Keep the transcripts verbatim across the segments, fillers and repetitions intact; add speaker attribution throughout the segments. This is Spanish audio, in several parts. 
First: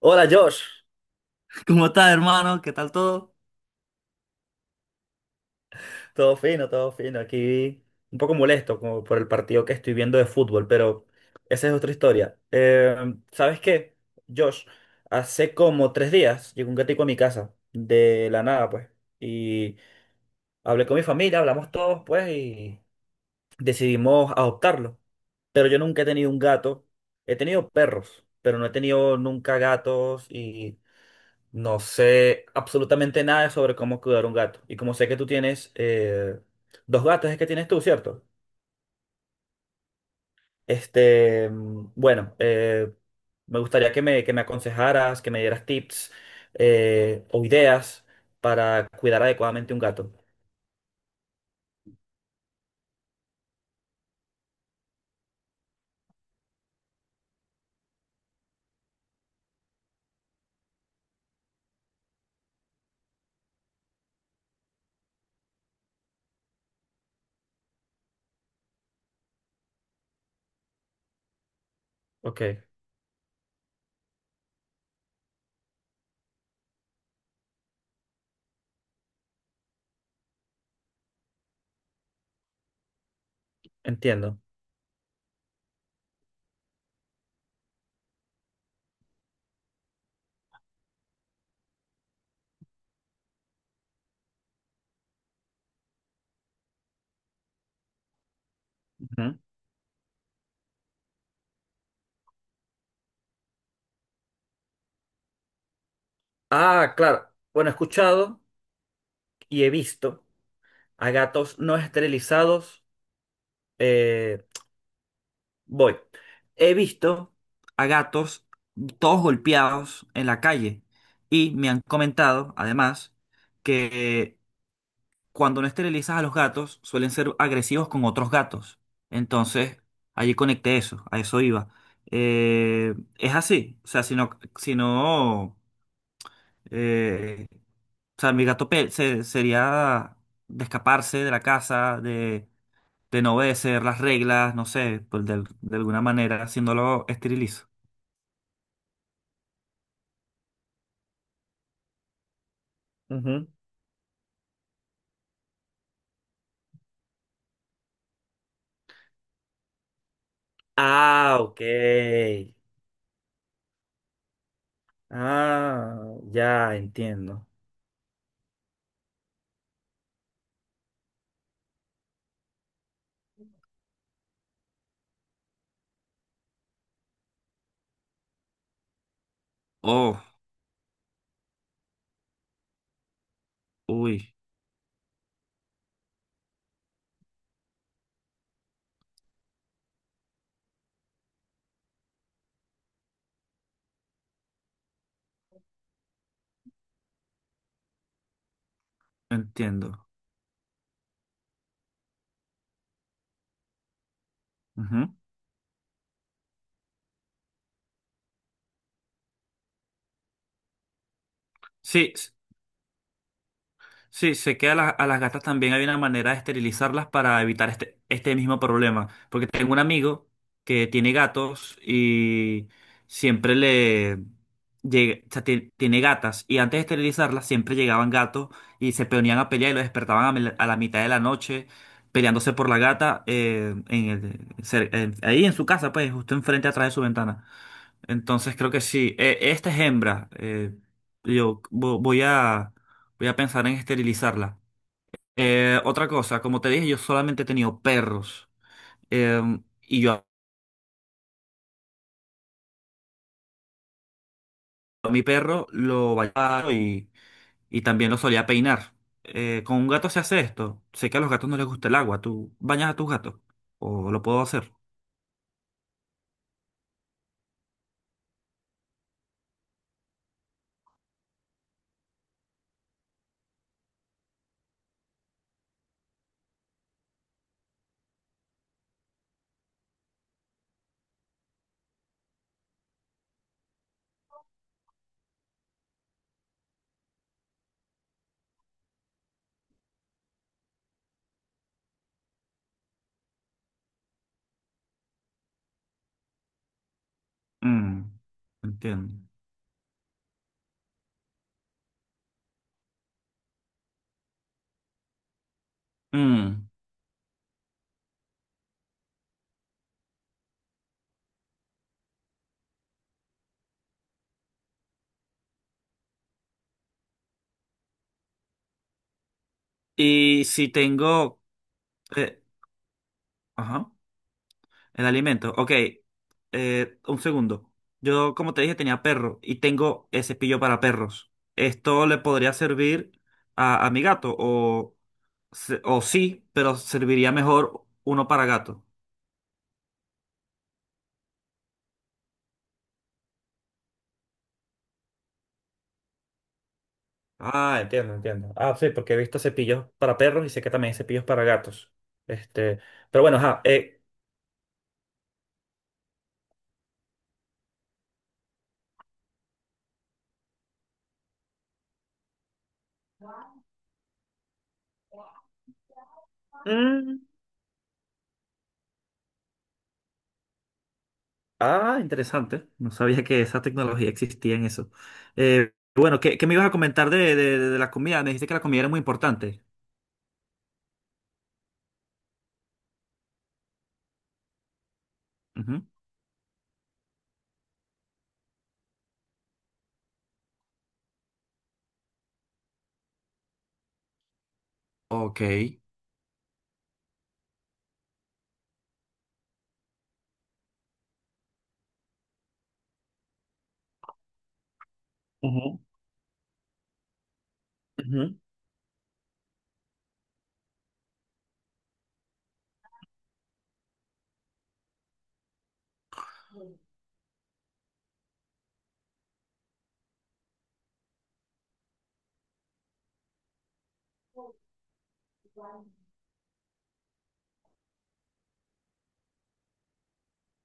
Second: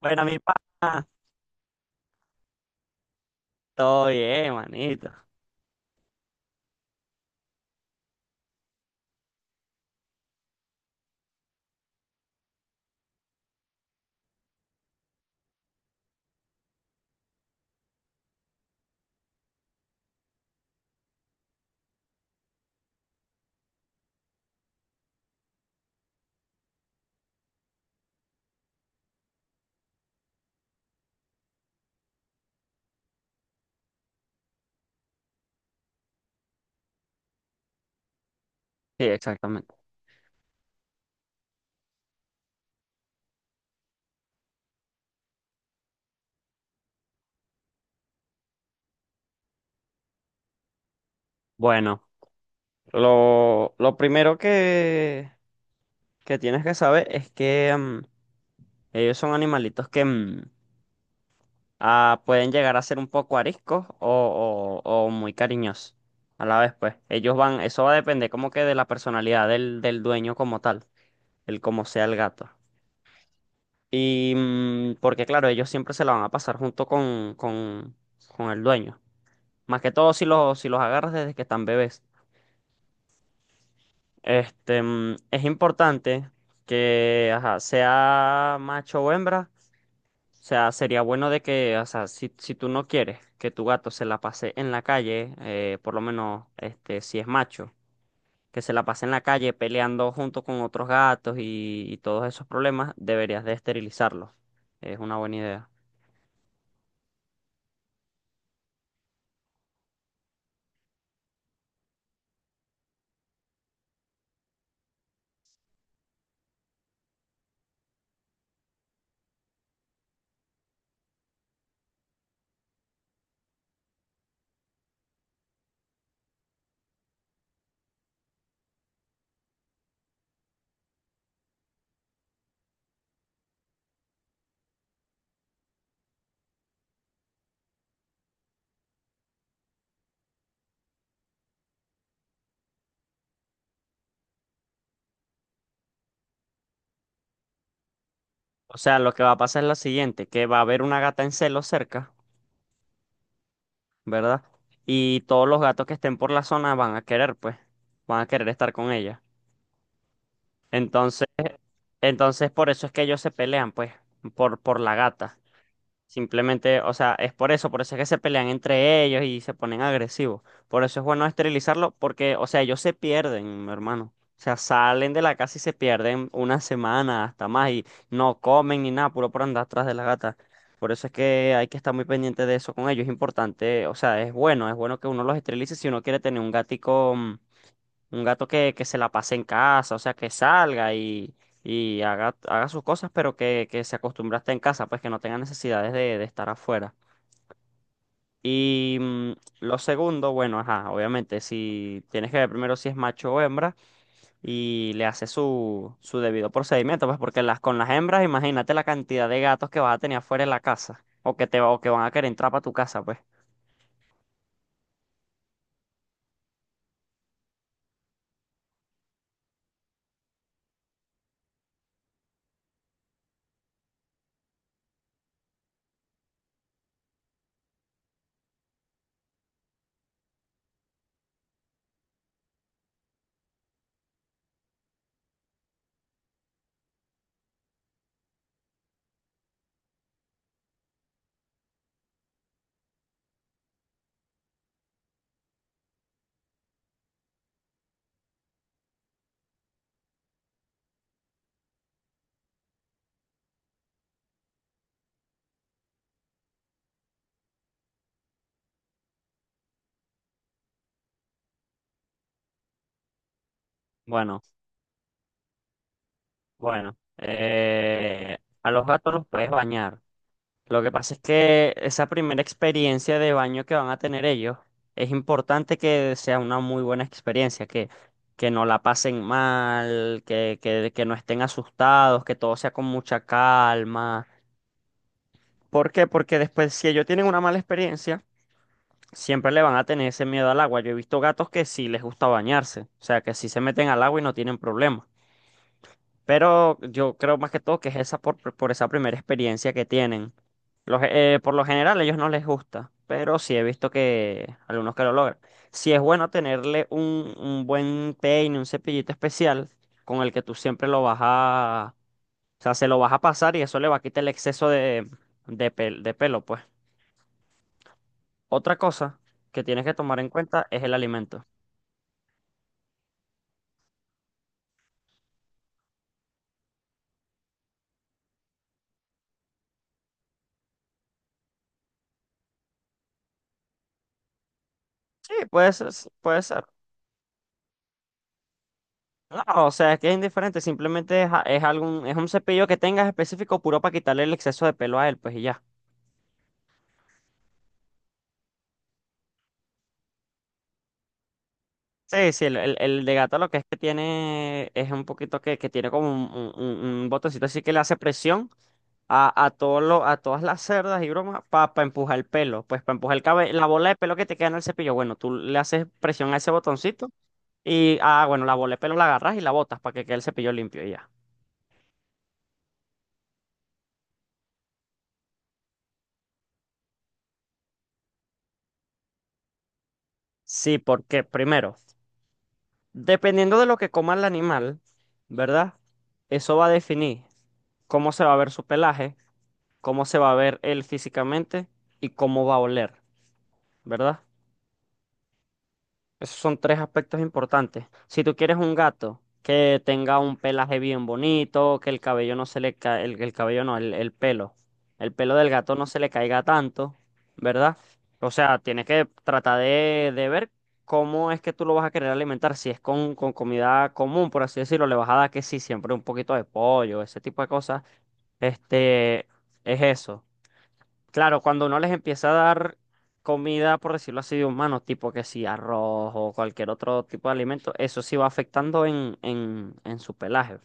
Speaker 1: Bueno,
Speaker 2: Hola,
Speaker 1: mi
Speaker 2: Josh.
Speaker 1: pana,
Speaker 2: ¿Cómo estás, hermano? ¿Qué tal todo?
Speaker 1: todo bien, manito.
Speaker 2: Todo fino, todo fino. Aquí un poco molesto como por el partido que estoy viendo de fútbol, pero esa es otra historia. Eh, ¿sabes qué, Josh? Hace como tres días llegó un gatico a mi casa, de la nada, pues. Y hablé con mi familia, hablamos todos, pues, y decidimos adoptarlo. Pero yo nunca he tenido un gato. He tenido perros, pero no he tenido nunca gatos y no sé absolutamente nada sobre cómo cuidar un gato. Y como sé que tú tienes eh, dos gatos, es que tienes tú, ¿cierto?
Speaker 1: Sí, exactamente.
Speaker 2: Este, mm, bueno, eh, me gustaría que me, que me aconsejaras, que me dieras tips eh, o ideas para cuidar adecuadamente un gato.
Speaker 1: Bueno, lo, lo primero que, que tienes que saber es que mm, ellos son animalitos que mm, ah, pueden llegar a ser un poco ariscos o, o- o muy cariñosos a la vez, pues. Ellos van, eso va a depender como que de la personalidad del, del dueño como tal, el como sea el
Speaker 2: Ok,
Speaker 1: gato. Y mm, porque claro, ellos siempre se la van a pasar junto con, con, con el dueño. Más que todo si los, si los agarras desde que están bebés.
Speaker 2: entiendo.
Speaker 1: Este, mm, es importante que, ajá, sea macho o hembra. O sea, sería bueno de que, o sea, si, si tú no quieres que tu gato se la pase en la calle, eh, por lo menos, este, si es macho, que se la pase en la
Speaker 2: Ujú.
Speaker 1: calle peleando junto con otros gatos y, y todos esos problemas, deberías de esterilizarlo. Es una buena idea.
Speaker 2: Ah, claro. Bueno, he escuchado y he visto a gatos no esterilizados. eh, Voy. He visto a gatos todos golpeados en la calle y me han comentado, además, que cuando no esterilizas a los gatos suelen ser agresivos con otros gatos. Entonces, allí conecté eso, a eso iba. Eh, es así, o sea, si no, si no, eh, o sea, mi gato pe- se- sería de escaparse de la casa, de de no obedecer las reglas, no sé, pues de, de alguna manera haciéndolo esterilizo.
Speaker 1: O sea, lo que va a pasar es lo siguiente, que va a haber una gata en celo cerca.
Speaker 2: Ujú.
Speaker 1: ¿Verdad? Y todos los gatos que estén por la zona van a querer, pues, van a querer estar con ella. Entonces,
Speaker 2: Ah, ok.
Speaker 1: entonces por eso es que ellos se pelean, pues, por, por la gata.
Speaker 2: Ah, ya
Speaker 1: Simplemente, o sea, es
Speaker 2: entiendo.
Speaker 1: por eso, por eso es que se pelean entre ellos y se ponen agresivos. Por eso es bueno esterilizarlo, porque, o sea, ellos se pierden, mi hermano. O sea, salen de la casa y se pierden una semana hasta más y no comen ni nada, puro por andar atrás de la
Speaker 2: Oh,
Speaker 1: gata. Por eso es que hay que estar muy pendiente de eso con ellos. Es importante, o sea, es
Speaker 2: uy,
Speaker 1: bueno, es bueno que uno los esterilice si uno quiere tener un gatico mm, un gato que, que se la pase en casa, o sea, que salga y, y haga, haga sus cosas, pero que, que se acostumbre a estar en casa, pues que no tenga necesidades de, de estar afuera. Y mm, lo
Speaker 2: entiendo.
Speaker 1: segundo, bueno, ajá, obviamente, si tienes que ver primero si es macho o hembra y le
Speaker 2: Ujú.
Speaker 1: haces su, su debido procedimiento, pues porque las, con las hembras, imagínate la cantidad de gatos que vas a tener afuera en la casa o que te va- o que van a
Speaker 2: Sí,
Speaker 1: querer entrar para tu casa, pues.
Speaker 2: sí, sé que a, la- a las gatas también hay una manera de esterilizarlas para evitar este, este mismo problema. Porque tengo un amigo que tiene gatos y siempre le... llega- o sea, tie- tiene gatas y antes de esterilizarlas siempre llegaban gatos y se ponían a pelear y lo despertaban a, mel- a la mitad de la noche peleándose por la gata, eh, en el- cer- en- ahí en su casa, pues justo enfrente atrás de su ventana. Entonces creo que sí. Eh, esta es hembra. Eh, yo vo- voy a, voy a pensar en esterilizarla. Eh, otra cosa, como te dije, yo solamente he tenido perros. Eh, y yo a mi perro lo bañaba y, y también lo solía peinar. Eh, ¿con un gato se hace esto? Sé que a los gatos no les gusta el agua. ¿Tú bañas a tus gatos? ¿O lo puedo
Speaker 1: Bueno,
Speaker 2: hacer?
Speaker 1: bueno, eh, a los gatos los puedes bañar. Lo que pasa es que esa primera experiencia de baño que van a tener ellos, es importante que sea una muy buena experiencia, que, que no la pasen mal, que, que, que no estén asustados, que todo sea con mucha calma. ¿Por qué? Porque después, si ellos tienen una mala experiencia, siempre le van a tener ese miedo al agua. Yo he visto gatos que sí les gusta bañarse, o sea, que sí se meten al agua y no tienen problema. Pero yo creo más que todo que es esa
Speaker 2: Mm,
Speaker 1: por, por esa primera
Speaker 2: entiendo.
Speaker 1: experiencia que tienen. Los, eh, por lo general a ellos no les gusta, pero sí he visto que algunos que lo logran. Sí es bueno
Speaker 2: Mm,
Speaker 1: tenerle un, un buen peine, un cepillito especial con el que tú siempre lo vas a... O sea, se lo vas a pasar y eso le va a quitar el exceso de, de, pel- de pelo, pues. Otra cosa que tienes que tomar en
Speaker 2: Y
Speaker 1: cuenta
Speaker 2: si
Speaker 1: es el
Speaker 2: tengo,
Speaker 1: alimento.
Speaker 2: eh, ajá. El alimento. Ok. Eh, un segundo. Yo, como te dije, tenía perro y tengo el cepillo para perros. ¿Esto le podría servir a, a mi gato? O,
Speaker 1: Sí, puede
Speaker 2: se-
Speaker 1: ser,
Speaker 2: o
Speaker 1: puede
Speaker 2: sí,
Speaker 1: ser.
Speaker 2: pero serviría mejor uno para gato.
Speaker 1: No, o sea, es que es indiferente, simplemente es, a- es algún, es un cepillo que tengas específico puro para quitarle el exceso de pelo a él, pues y ya.
Speaker 2: Ah, entiendo, entiendo. Ah, sí, porque he visto cepillos para perros y sé que también hay cepillos para gatos.
Speaker 1: Sí, sí, el, el,
Speaker 2: Este,
Speaker 1: el de
Speaker 2: pero
Speaker 1: gato
Speaker 2: bueno,
Speaker 1: lo que
Speaker 2: ajá.
Speaker 1: es que
Speaker 2: Eh,
Speaker 1: tiene es un poquito que, que tiene como un, un, un- un botoncito así que le hace presión a, a, todo lo- a todas las cerdas y bromas para empujar el pelo, pues para empujar el cabe- la bola de pelo que te queda en el cepillo. Bueno, tú le haces presión a ese botoncito
Speaker 2: mm.
Speaker 1: y, ah, bueno, la bola de pelo la agarras y la botas para que quede el cepillo limpio y ya.
Speaker 2: Ah, interesante. No sabía que esa tecnología existía en eso. Eh, bueno, ¿qué, qué me ibas a comentar de, de- de la comida? Me dijiste que la comida era muy importante.
Speaker 1: Sí, porque primero. Dependiendo de lo que coma el animal, ¿verdad?
Speaker 2: Ujú.
Speaker 1: Eso va a definir cómo se va a ver su pelaje, cómo se va a ver él físicamente y cómo va a oler, ¿verdad?
Speaker 2: Ok.
Speaker 1: Esos son tres aspectos importantes. Si tú quieres un gato que tenga un pelaje bien bonito, que el cabello no se le ca- el, el cabello no, el, el pelo, el pelo del gato
Speaker 2: Ujú,
Speaker 1: no se le caiga tanto, ¿verdad? O
Speaker 2: ujú.
Speaker 1: sea, tienes que tratar de, de ver cómo es que tú lo vas a querer alimentar. Si es con, con comida común, por así decirlo, le vas a dar que sí, siempre un poquito de pollo, ese tipo de cosas. Este, es eso. Claro, cuando uno les empieza a dar comida, por decirlo así, de humano, tipo que si arroz o cualquier otro tipo de alimento, eso sí va afectando en, en, en su pelaje.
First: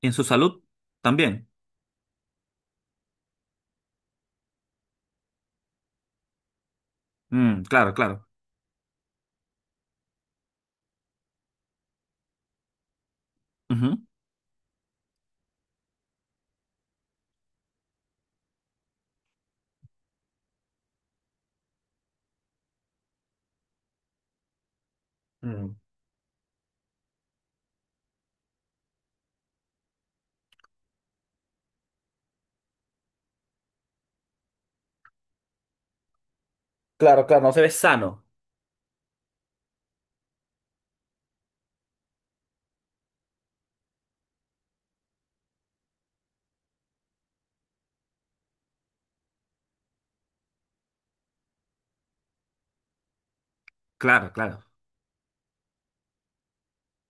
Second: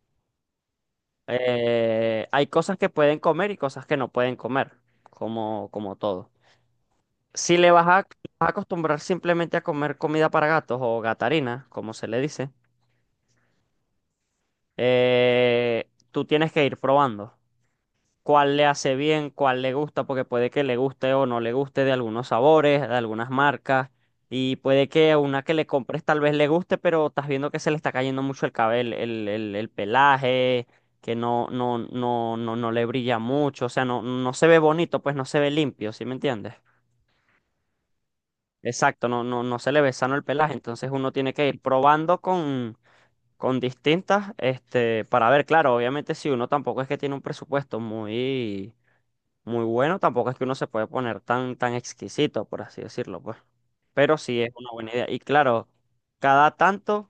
Speaker 2: ¿Y en su salud? También.
Speaker 1: Eh, hay cosas que pueden comer y cosas que no pueden comer, como, como todo. Si
Speaker 2: Mm,
Speaker 1: le vas a,
Speaker 2: claro, claro.
Speaker 1: vas a acostumbrar simplemente a comer comida para gatos o gatarina, como se le dice,
Speaker 2: Ujú.
Speaker 1: eh, tú tienes que ir probando cuál le hace bien, cuál le gusta, porque puede que le guste o no le guste de algunos sabores, de algunas marcas, y puede que una que le
Speaker 2: Mm.
Speaker 1: compres tal vez le guste, pero estás viendo que se le está cayendo mucho el cabello, el, el- el pelaje, que no, no, no, no, no le brilla mucho, o sea, no, no se ve bonito, pues no se ve limpio, ¿sí me entiendes?
Speaker 2: Claro, claro, no se ve sano.
Speaker 1: Exacto, no, no, no se le ve sano el pelaje, entonces uno tiene que ir probando con, con distintas, este, para ver, claro, obviamente si uno tampoco es que tiene un presupuesto muy muy bueno, tampoco es que uno se puede poner tan, tan exquisito, por así decirlo, pues. Pero
Speaker 2: Claro,
Speaker 1: sí es
Speaker 2: claro.
Speaker 1: una buena idea. Y claro, cada tanto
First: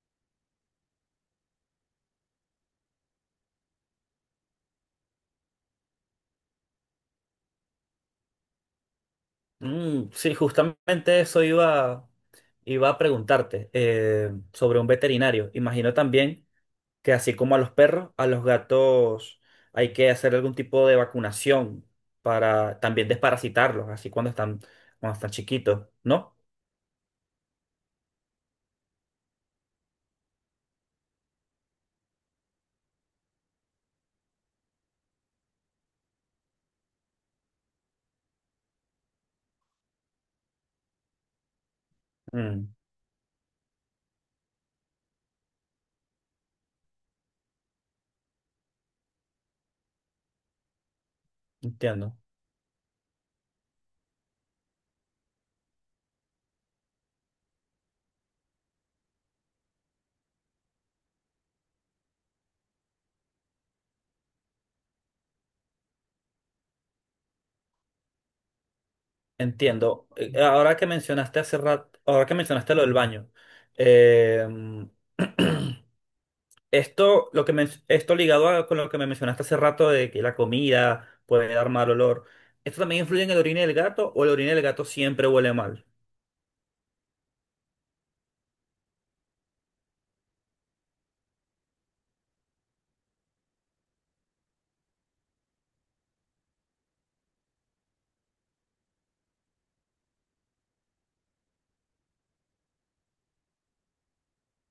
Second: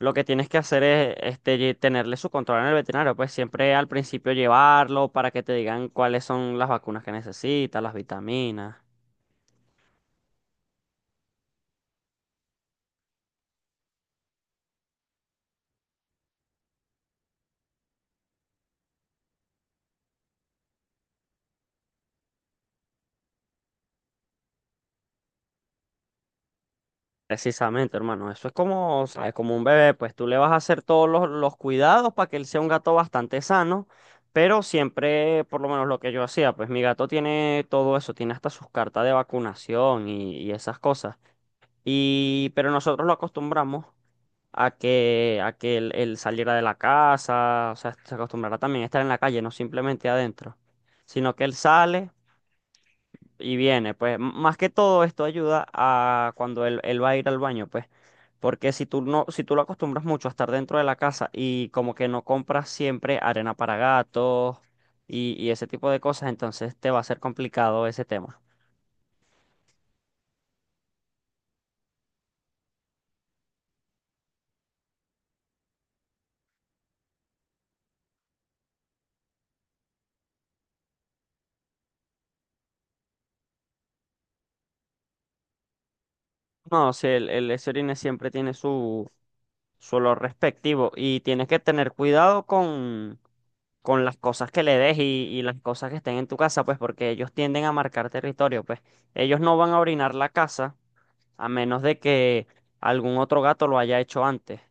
Speaker 1: lo que tienes que hacer es este, lle- tenerle su control en el veterinario, pues siempre al principio llevarlo para que te digan cuáles son las vacunas que necesita, las vitaminas.
Speaker 2: Mm, sí, justamente eso iba, iba a preguntarte eh, sobre un veterinario. Imagino también que así como a los perros, a los gatos hay que hacer algún tipo de vacunación para también desparasitarlos, así cuando están, cuando están chiquitos, ¿no?
Speaker 1: Precisamente, hermano, eso es como, ¿sabes? Como un bebé, pues tú le vas a hacer todos los, los cuidados para que él sea un gato bastante sano, pero siempre, por lo menos lo que yo hacía, pues mi gato tiene todo eso, tiene hasta sus cartas de vacunación y, y esas cosas. Y, pero
Speaker 2: Mm,
Speaker 1: nosotros lo acostumbramos a que, a que él, él saliera de la casa, o sea, se acostumbrara también a estar en la calle, no simplemente adentro, sino que él sale
Speaker 2: entiendo.
Speaker 1: y viene, pues m- más que todo esto ayuda a cuando él, él va a ir al baño, pues, porque si tú no, si tú lo acostumbras mucho a estar dentro de la casa y como que no compras siempre arena para gatos y, y ese tipo de cosas, entonces te va a ser complicado ese tema.
Speaker 2: Entiendo. Eh, Ahora que mencionaste hace rato, ahora que mencionaste lo del baño, eh, esto, lo que men- esto ligado a, con lo que me mencionaste hace rato de que la comida puede dar mal olor, ¿esto también influye en el orine del gato o el orine del gato siempre huele mal?
Speaker 1: No, si el, el ese orine siempre tiene su, su olor respectivo y tienes que tener cuidado con, con las cosas que le des y, y las cosas que estén en tu casa, pues, porque ellos tienden a marcar territorio, pues, ellos no van a orinar la casa a menos de que algún otro gato lo haya hecho antes,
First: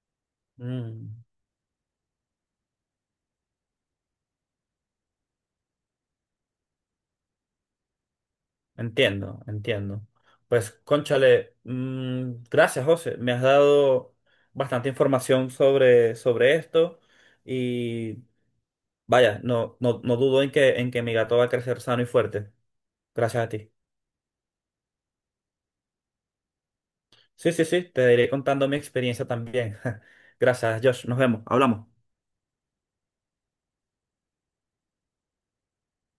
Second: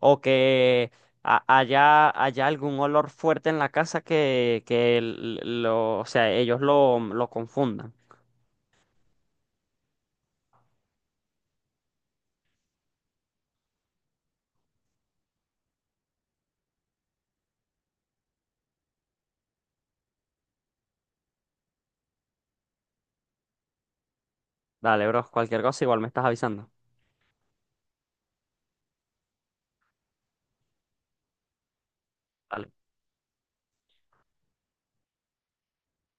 Speaker 1: o que
Speaker 2: Mm,
Speaker 1: a- haya, haya algún olor fuerte en la casa que, que l- lo, o sea, ellos lo, lo confundan.
Speaker 2: entiendo, entiendo. Pues, cónchale, mm, gracias, José. Me has dado bastante información sobre, sobre esto, y vaya, no, no, no dudo en que, en que mi gato va a crecer sano y fuerte. Gracias a ti.
Speaker 1: Dale, bro, cualquier cosa igual me estás avisando.
Speaker 2: Sí, sí, sí, te iré contando mi experiencia también. Gracias, Josh. Nos vemos. Hablamos.
Speaker 1: Dale.